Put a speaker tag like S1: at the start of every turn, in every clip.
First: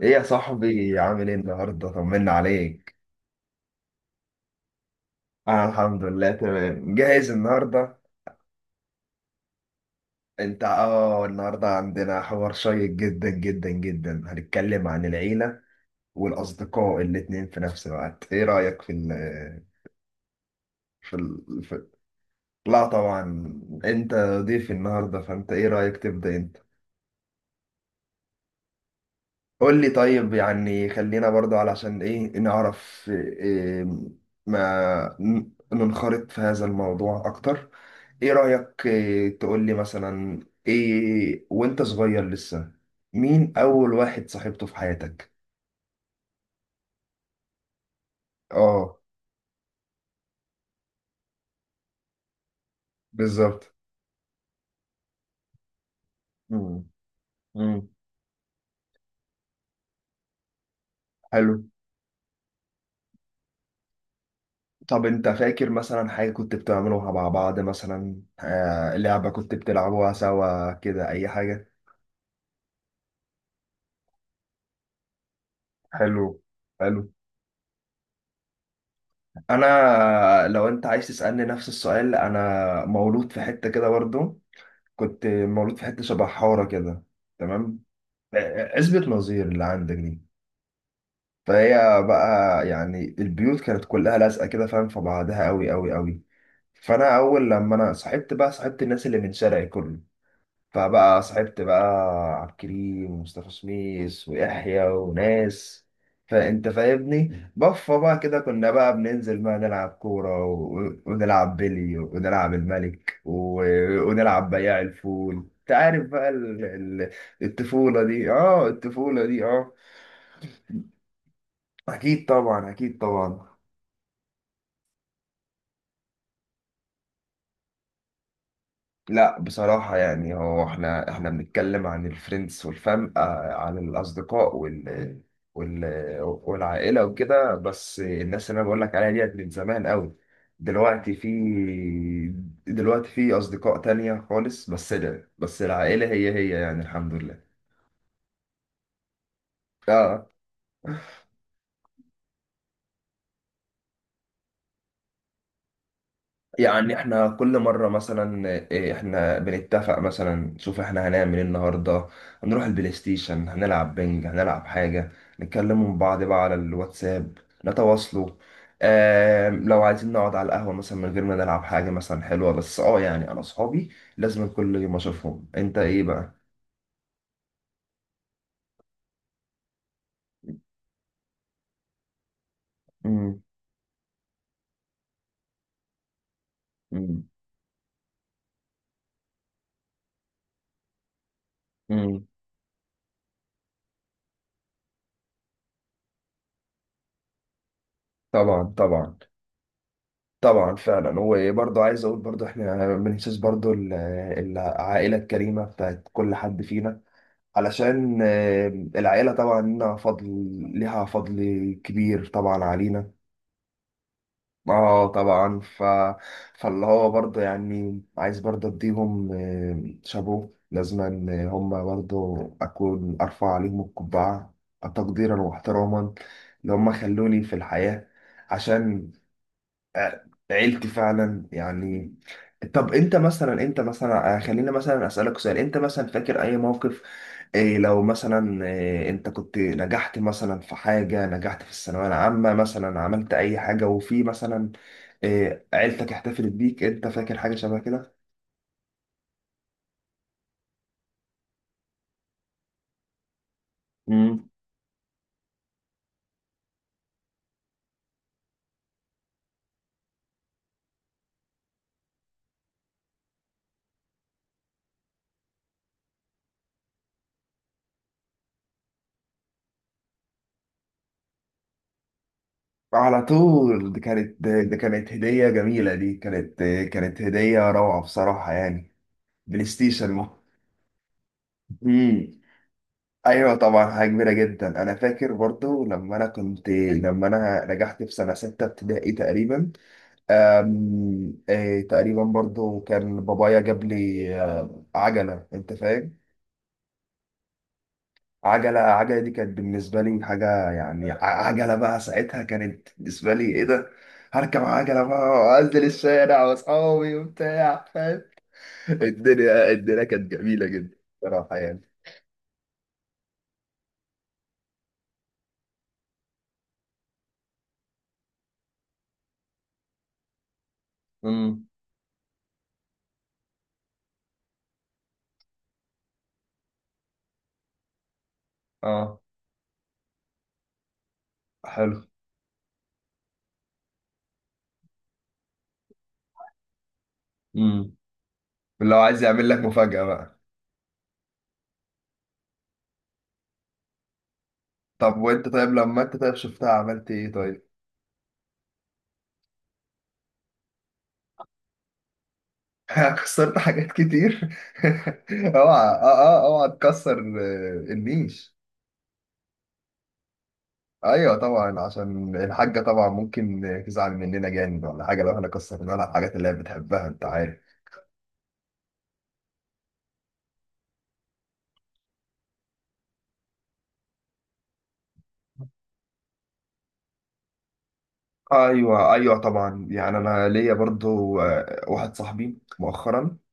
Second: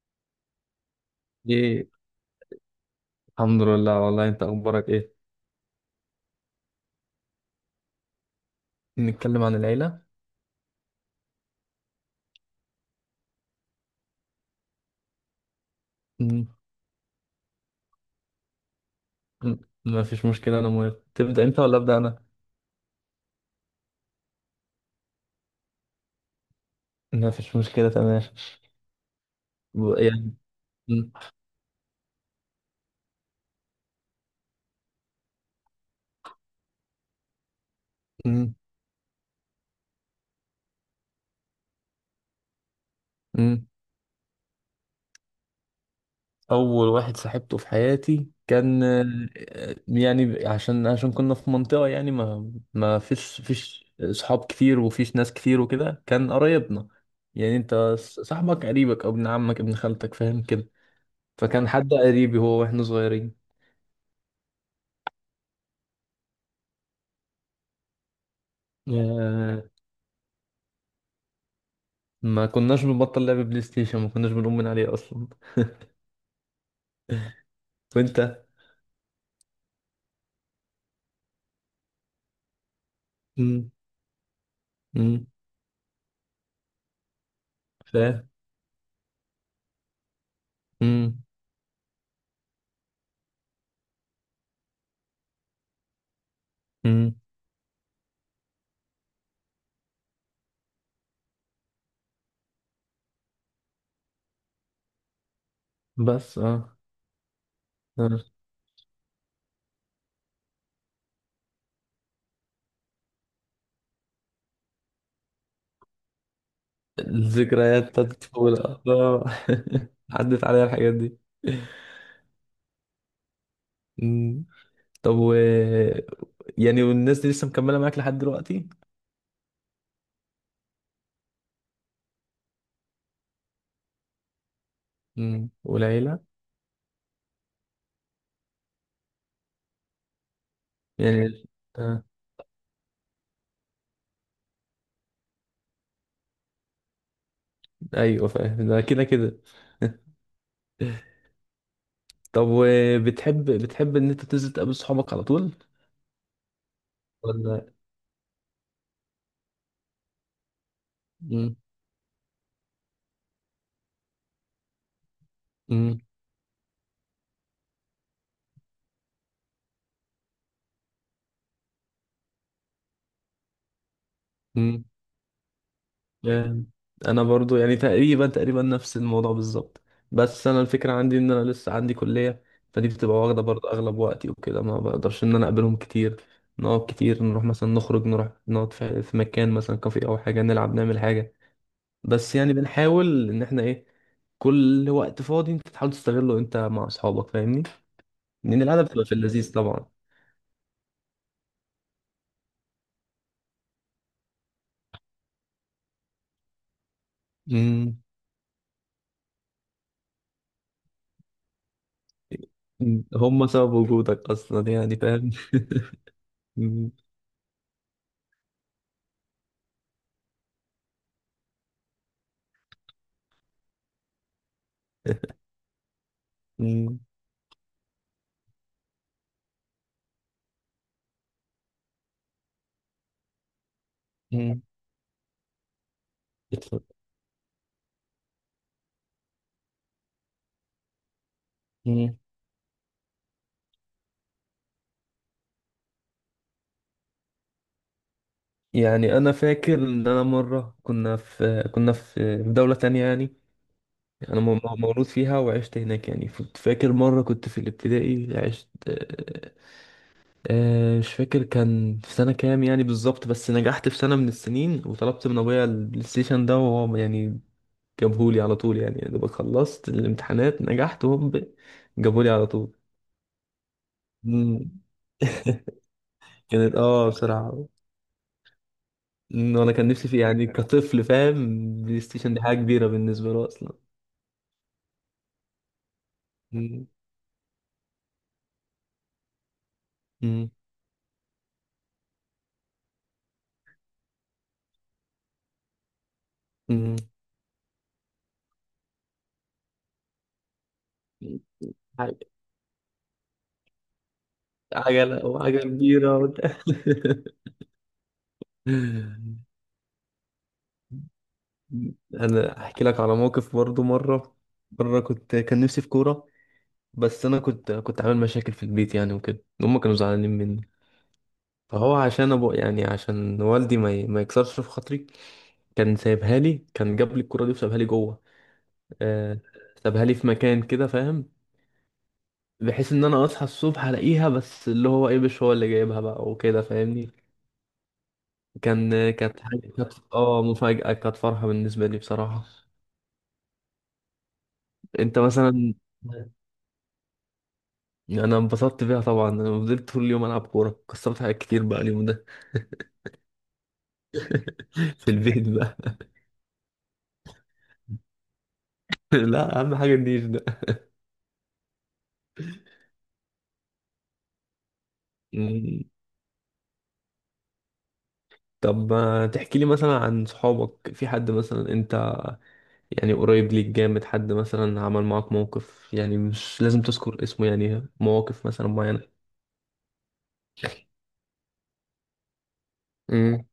S1: ايه يا صاحبي، عامل ايه
S2: ايه،
S1: النهارده؟ طمنا عليك.
S2: الحمد لله. والله انت اخبارك ايه؟
S1: انا الحمد لله تمام، جاهز النهارده.
S2: نتكلم عن العيلة.
S1: انت النهارده عندنا حوار شيق جدا جدا جدا، هنتكلم عن العيله
S2: م-
S1: والاصدقاء الاتنين في نفس الوقت. ايه رايك في ال
S2: م- ما فيش مشكلة، انا موافق.
S1: في,
S2: تبدأ انت
S1: ال
S2: ولا
S1: في...
S2: ابدأ انا؟
S1: لا طبعا. انت ضيف النهارده، فانت ايه رايك تبدا انت؟
S2: ما فيش مشكلة، تمام.
S1: قول لي طيب،
S2: يعني،
S1: يعني
S2: م-
S1: خلينا برضو علشان ايه نعرف إيه، ما ننخرط في هذا الموضوع اكتر. ايه
S2: م-
S1: رأيك، إيه تقول لي مثلا، ايه وانت صغير لسه، مين
S2: م.
S1: اول واحد صاحبته في حياتك؟
S2: اول واحد صاحبته في حياتي كان
S1: اه
S2: آه، آه، يعني عشان كنا في منطقة، يعني ما فيش
S1: بالظبط.
S2: فيش صحاب كتير، وفيش ناس كتير، وكده كان
S1: مم.
S2: قرايبنا. يعني انت
S1: مم.
S2: صاحبك قريبك، او ابن عمك، ابن خالتك، فاهم كده.
S1: حلو.
S2: فكان حد قريبي هو واحنا صغيرين
S1: طب انت فاكر مثلا حاجة كنت بتعملوها مع بعض، مثلا لعبة كنت
S2: آه،
S1: بتلعبوها سوا كده، اي حاجة؟
S2: ما كناش بنبطل لعب بلاي ستيشن، ما كناش بنقوم من عليه اصلا.
S1: حلو حلو.
S2: وانت؟
S1: انا لو انت عايز تسالني نفس السؤال، انا مولود في حته
S2: امم
S1: كده برضو. كنت
S2: امم
S1: مولود في حته شبه حاره كده. تمام.
S2: فاهم.
S1: اثبت نظير اللي عندك دي.
S2: امم
S1: فهي بقى يعني، البيوت كانت كلها لازقه كده، فاهم، في بعضها قوي قوي قوي.
S2: امم
S1: فانا اول لما انا صاحبت بقى، صاحبت الناس اللي من شارعي كله، فبقى صاحبت بقى عبد الكريم ومصطفى سميس ويحيى وناس.
S2: بس.
S1: فانت
S2: اه
S1: فاهمني، بفه بقى
S2: آه.
S1: كده كنا بقى بننزل بقى نلعب كورة ونلعب بلي ونلعب الملك ونلعب بياع الفول. انت عارف بقى
S2: الذكريات
S1: الطفولة
S2: بتاعت
S1: دي، اه
S2: الطفولة.
S1: الطفولة دي اه.
S2: عدت عليا الحاجات دي
S1: اكيد طبعا، اكيد طبعا.
S2: امم طب، و، يعني، والناس دي لسه مكملة معاك لحد دلوقتي؟
S1: لا بصراحة يعني، هو احنا بنتكلم عن الفريندز والفام، عن الأصدقاء وال وال
S2: والعيلة،
S1: والعائلة وكده. بس الناس اللي أنا بقول لك عليها ديت من زمان قوي. دلوقتي في
S2: يعني آه.
S1: دلوقتي في أصدقاء تانية خالص. بس لا، بس العائلة هي هي يعني، الحمد لله.
S2: ايوه، فاهم ده، كده كده.
S1: اه.
S2: طب، وبتحب بتحب ان انت تنزل تقابل صحابك على طول
S1: يعني احنا كل
S2: ولا؟
S1: مرة مثلا احنا بنتفق مثلا، نشوف احنا هنعمل ايه
S2: امم
S1: النهاردة، هنروح البلاي ستيشن، هنلعب بنج، هنلعب حاجة، نتكلموا مع بعض بقى على الواتساب، نتواصلوا. اه لو عايزين نقعد على القهوة مثلا من غير ما نلعب حاجة مثلا حلوة، بس اه يعني انا صحابي لازم كل
S2: امم
S1: يوم اشوفهم، انت ايه بقى؟
S2: جامد. انا برضو يعني تقريبا، تقريبا نفس الموضوع بالظبط. بس انا الفكره عندي ان انا لسه عندي كليه، فدي بتبقى
S1: مم.
S2: واخده برضو اغلب وقتي وكده، ما بقدرش ان انا اقابلهم كتير. نقعد كتير،
S1: مم.
S2: نروح مثلا، نخرج، نروح نقعد في مكان مثلا كافيه او حاجه، نلعب، نعمل حاجه.
S1: مم.
S2: بس يعني بنحاول ان احنا ايه، كل وقت فاضي انت تحاول تستغله انت مع اصحابك، فاهمني. لان
S1: طبعا
S2: القعده بتبقى في
S1: طبعا.
S2: اللذيذ طبعا
S1: طبعا فعلا. وبرضه عايز اقول، برضه احنا بنحسس برضه العائله الكريمه بتاعت كل حد فينا.
S2: امم
S1: علشان العيلة طبعا لنا فضل، لها فضل كبير طبعا
S2: مم.
S1: علينا.
S2: هم سبب وجودك اصلا، يعني،
S1: اه
S2: فاهم.
S1: طبعا فاللي
S2: مم.
S1: هو برضه يعني، عايز برضه اديهم شابو لازما، هم برضه اكون ارفع عليهم القبعة تقديرا واحتراما، اللي هم
S2: امم
S1: خلوني في الحياة. عشان عيلتي فعلا يعني. طب انت مثلا، انت مثلا
S2: امم
S1: خلينا مثلا اسالك سؤال. انت مثلا فاكر اي
S2: اتفضل.
S1: موقف لو مثلا انت كنت نجحت مثلا في حاجه، نجحت في الثانويه العامه مثلا، عملت اي حاجه، وفي مثلا عيلتك احتفلت بيك، انت فاكر حاجه شبه كده؟
S2: يعني انا فاكر ان انا مره كنا في دوله تانية، يعني انا
S1: مم.
S2: مولود فيها، وعشت هناك. يعني كنت فاكر مره كنت في الابتدائي عشت. مش فاكر كان في سنه كام يعني بالظبط، بس نجحت في سنه من السنين وطلبت من ابويا البلاي ستيشن ده، وهو يعني جابهولي على طول. يعني يا دوبك خلصت الامتحانات نجحت، وهم جابهولي على طول.
S1: على طول.
S2: مم.
S1: دي كانت هديه جميله، دي كانت
S2: كانت
S1: كانت
S2: بصراحه
S1: هديه روعه بصراحه يعني.
S2: إن
S1: بلاي
S2: انا كان نفسي
S1: ستيشن.
S2: فيه، يعني كطفل فاهم. بلاي ستيشن دي حاجه كبيره بالنسبه له
S1: ايوه
S2: اصلا.
S1: طبعا، حاجه كبيره جدا. انا فاكر برضو
S2: مم.
S1: لما انا نجحت في سنه سته ابتدائي تقريبا.
S2: مم.
S1: أم... آه، تقريبا برضو كان بابايا جاب لي عجله. انت فاهم،
S2: مم.
S1: عجله دي كانت بالنسبه لي حاجه يعني. عجله بقى
S2: عج-
S1: ساعتها كانت بالنسبه لي، ايه ده هركب عجله
S2: عجلة،
S1: بقى
S2: وعجلة
S1: وانزل
S2: كبيرة،
S1: الشارع واصحابي وبتاع فاهم. الدنيا كانت جميله جدا، صراحه يعني.
S2: أنا أحكي لك على موقف برضو مرة. مرة كان نفسي في كورة. بس أنا كنت عامل مشاكل في البيت، يعني وكده هما كانوا زعلانين مني.
S1: امم.
S2: فهو عشان يعني، عشان والدي، ما يكسرش في خاطري، كان جاب لي الكورة دي وسابها لي جوه
S1: اه.
S2: آه، سابها لي في مكان كده، فاهم.
S1: حلو.
S2: بحيث ان انا اصحى الصبح الاقيها، بس اللي هو ايه، مش هو اللي جايبها بقى وكده، فاهمني.
S1: امم. لو عايز
S2: كانت
S1: يعمل لك مفاجاه بقى.
S2: مفاجأة، كانت فرحة بالنسبة لي بصراحة.
S1: طب
S2: انت
S1: وانت، طيب
S2: مثلا؟
S1: لما انت طيب شفتها عملت ايه طيب؟
S2: انا انبسطت بيها طبعا، انا فضلت طول اليوم العب كورة، كسرت حاجات كتير بقى اليوم ده.
S1: خسرت حاجات كتير
S2: في البيت بقى.
S1: اوعى اه اه اوعى تكسر النيش.
S2: لا، اهم حاجة النيش ده.
S1: ايوه طبعا، عشان الحاجه طبعا ممكن تزعل مننا جامد ولا حاجه لو احنا
S2: مم.
S1: كسرنا لها الحاجات اللي هي بتحبها، انت عارف.
S2: طب ما تحكي لي مثلا عن صحابك، في حد مثلا انت يعني قريب ليك جامد، حد مثلا عمل معاك موقف، يعني مش لازم تذكر اسمه، يعني مواقف مثلا
S1: ايوه
S2: معينة.
S1: ايوه طبعا يعني. انا ليا برضو واحد صاحبي مؤخرا.
S2: امم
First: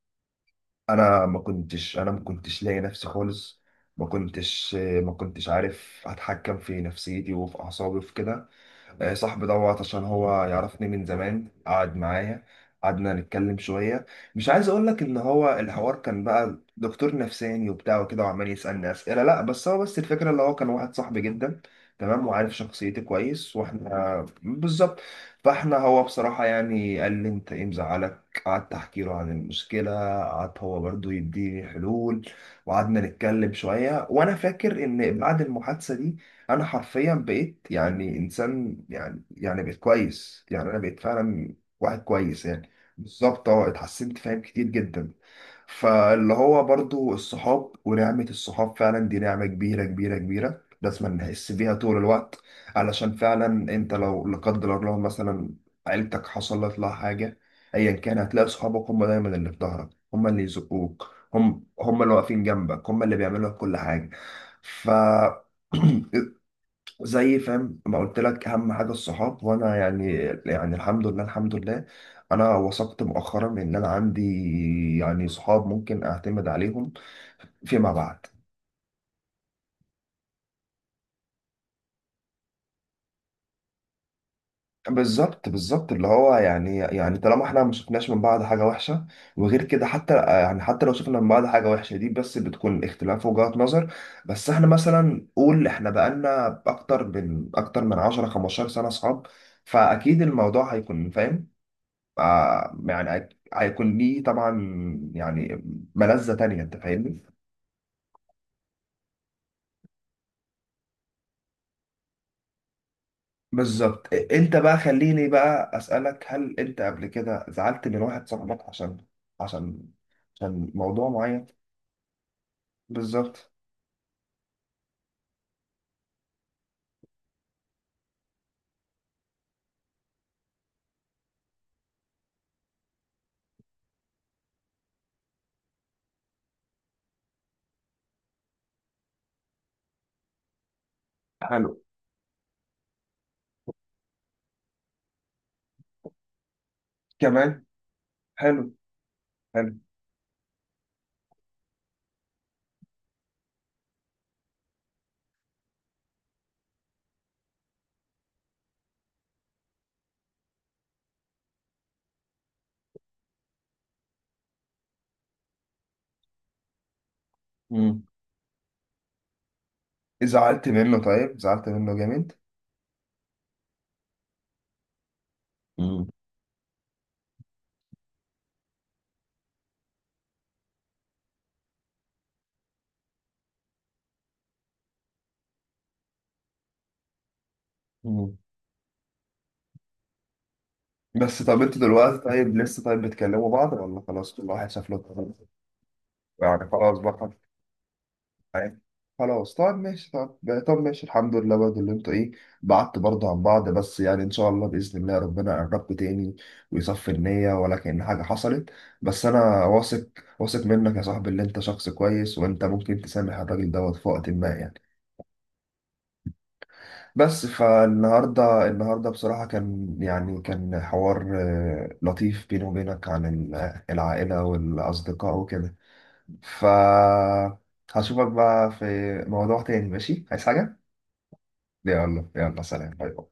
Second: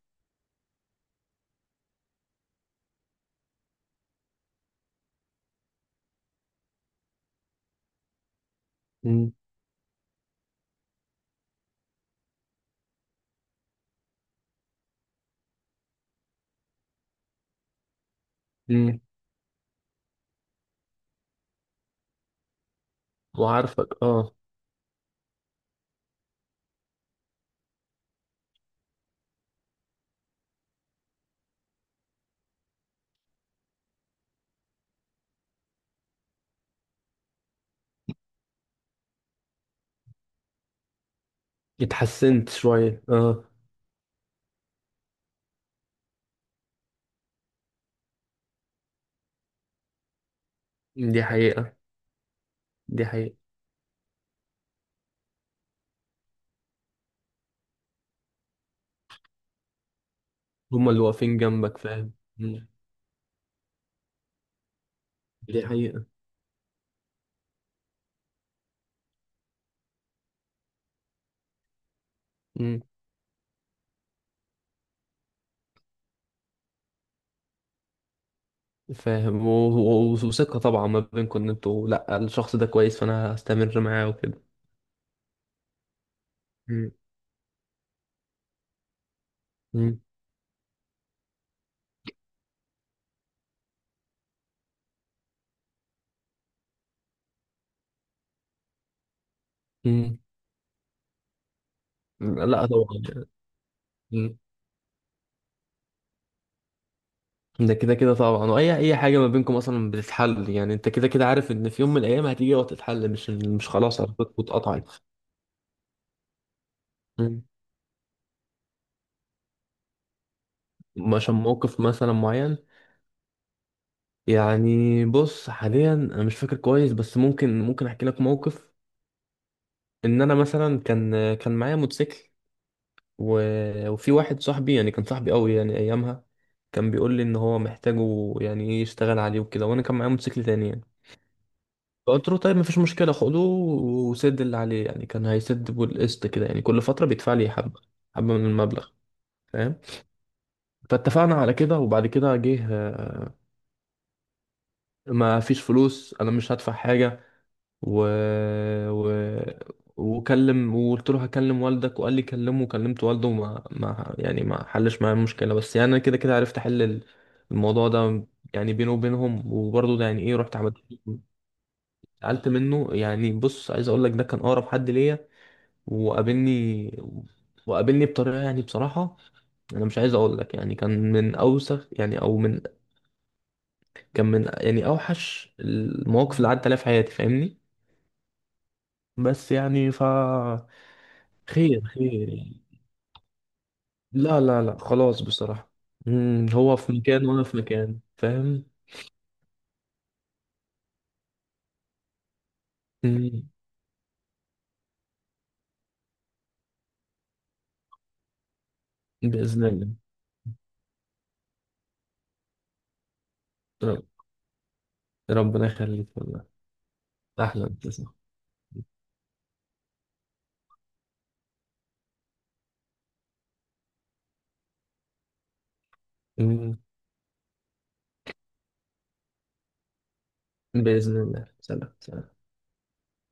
S1: انا ما كنتش لاقي نفسي خالص. ما كنتش عارف اتحكم في نفسيتي وفي اعصابي وفي كده. صاحبي دوت عشان هو يعرفني من زمان، قعد معايا، قعدنا نتكلم شوية. مش عايز اقول لك ان هو الحوار كان بقى دكتور نفساني وبتاع وكده وعمال يسألني
S2: امم
S1: أسئلة، لا بس الفكرة اللي هو كان واحد صاحبي جدا، تمام، وعارف شخصيتي كويس،
S2: وعارفك،
S1: واحنا
S2: اه.
S1: بالظبط. فاحنا هو بصراحة يعني قال لي انت ايه مزعلك، قعدت احكي له عن المشكلة، قعد هو برضو يديني حلول، وقعدنا نتكلم شوية، وانا فاكر ان بعد المحادثة دي انا حرفيا بقيت يعني انسان، يعني بقيت كويس يعني، انا بقيت فعلا واحد كويس
S2: اتحسنت
S1: يعني.
S2: شوية، اه.
S1: بالظبط اه اتحسنت فاهم، كتير جدا. فاللي هو برضو الصحاب، ونعمة الصحاب فعلا دي نعمة كبيرة كبيرة كبيرة، لازم
S2: دي
S1: نحس بيها
S2: حقيقة.
S1: طول الوقت،
S2: دي
S1: علشان
S2: حقيقة.
S1: فعلا انت لو لا قدر الله مثلا عيلتك حصلت لها حاجة، ايا كان هتلاقي صحابك هم دايما اللي في ظهرك، هم اللي
S2: هما اللي
S1: يزقوك،
S2: واقفين جنبك،
S1: هم
S2: فاهم.
S1: اللي واقفين
S2: مم.
S1: جنبك، هم اللي بيعملوا لك كل حاجة. ف
S2: دي حقيقة.
S1: زي فاهم ما قلت لك، اهم حاجه الصحاب. وانا يعني، يعني الحمد لله الحمد لله، انا
S2: مم.
S1: وثقت مؤخرا ان انا عندي يعني صحاب ممكن اعتمد عليهم فيما بعد.
S2: فاهم. وثقة طبعا ما بينكم، ان انتوا لا، الشخص ده كويس فانا هستمر معاه وكده.
S1: بالظبط بالظبط، اللي هو يعني
S2: مم.
S1: طالما احنا ما شفناش من بعض حاجه وحشه، وغير كده
S2: مم.
S1: حتى يعني حتى لو شفنا من بعض حاجه وحشه، دي بس بتكون اختلاف وجهات نظر. بس احنا مثلا، قول احنا بقالنا اكتر من 10 15 سنه صحاب.
S2: مم.
S1: فاكيد الموضوع هيكون فاهم،
S2: لا طبعا،
S1: يعني
S2: يعني.
S1: هيكون ليه
S2: مم.
S1: طبعا، يعني ملذة تانية، انت فاهمني.
S2: ده كده كده طبعا، واي حاجة ما بينكم اصلا بتتحل. يعني انت كده كده عارف ان في يوم من الايام هتيجي وتتحل، مش خلاص
S1: بالظبط.
S2: علاقتكم
S1: انت بقى
S2: اتقطعت.
S1: خليني بقى اسألك، هل انت قبل
S2: مم.
S1: كده زعلت من واحد صاحبك عشان عشان موضوع
S2: عشان
S1: معين؟
S2: موقف مثلا معين؟
S1: بالظبط
S2: يعني بص، حاليا انا مش فاكر كويس، بس ممكن احكي لك موقف. ان انا مثلا كان معايا موتوسيكل، و... وفي واحد صاحبي، يعني كان صاحبي قوي يعني ايامها، كان بيقول لي ان هو محتاجه، يعني ايه، يشتغل عليه وكده. وانا كان معايا موتوسيكل تاني يعني،
S1: حلو
S2: فقلت له طيب مفيش مشكله، خده وسد اللي عليه. يعني كان هيسد بالقسط كده، يعني كل فتره بيدفع لي
S1: كمان
S2: حبه حبه من
S1: حلو
S2: المبلغ،
S1: حلو.
S2: فاهم. فاتفقنا على كده. وبعد كده جه. ما فيش فلوس، انا مش هدفع حاجه. و... و... وقلت له هكلم والدك، وقال لي كلمه، وكلمت والده، وما ما يعني، ما حلش معايا المشكله، بس يعني انا كده كده عرفت احل الموضوع
S1: مم.
S2: ده. يعني بينه وبينهم، وبرضه ده يعني ايه رحت
S1: زعلت
S2: عملت،
S1: منه طيب، زعلت منه جامد.
S2: سألت منه. يعني بص، عايز اقول لك ده كان اقرب حد ليا،
S1: مم.
S2: وقابلني وقابلني بطريقه يعني بصراحه، انا مش عايز اقول لك، يعني كان من اوسخ، يعني او من، كان من يعني اوحش المواقف اللي عدت عليها في حياتي، فاهمني.
S1: مم.
S2: بس، يعني.
S1: بس طب، انتوا
S2: خير،
S1: دلوقتي
S2: خير،
S1: طيب
S2: يعني.
S1: لسه طيب بتكلموا بعض ولا خلاص
S2: لا،
S1: كل
S2: لا،
S1: واحد
S2: لا،
S1: شاف له
S2: خلاص
S1: طريقه؟
S2: بصراحة.
S1: يعني
S2: هو في
S1: خلاص
S2: مكان
S1: بقى،
S2: وأنا في مكان، فاهم.
S1: عارف، خلاص. طب ماشي، طب طب ماشي الحمد لله برضه اللي انتوا ايه، بعدت برضه عن
S2: مم.
S1: بعض. بس يعني ان شاء الله، باذن الله ربنا يقربكم تاني ويصفي النية ولا كأن حاجه حصلت. بس
S2: بإذن
S1: انا
S2: الله.
S1: واثق، واثق منك يا صاحبي، اللي انت شخص كويس وانت ممكن تسامح الراجل دوت
S2: رب-
S1: في وقت ما يعني.
S2: ربنا يخليك والله.
S1: بس
S2: أحلى ابتسامة.
S1: النهارده بصراحه كان حوار لطيف بيني وبينك عن العائله والاصدقاء وكده. ف
S2: مم.
S1: هشوفك بقى في موضوع تاني ماشي، عايز حاجه؟
S2: بإذن الله. سلام،
S1: يلا
S2: سلام.
S1: يلا، سلام باي باي.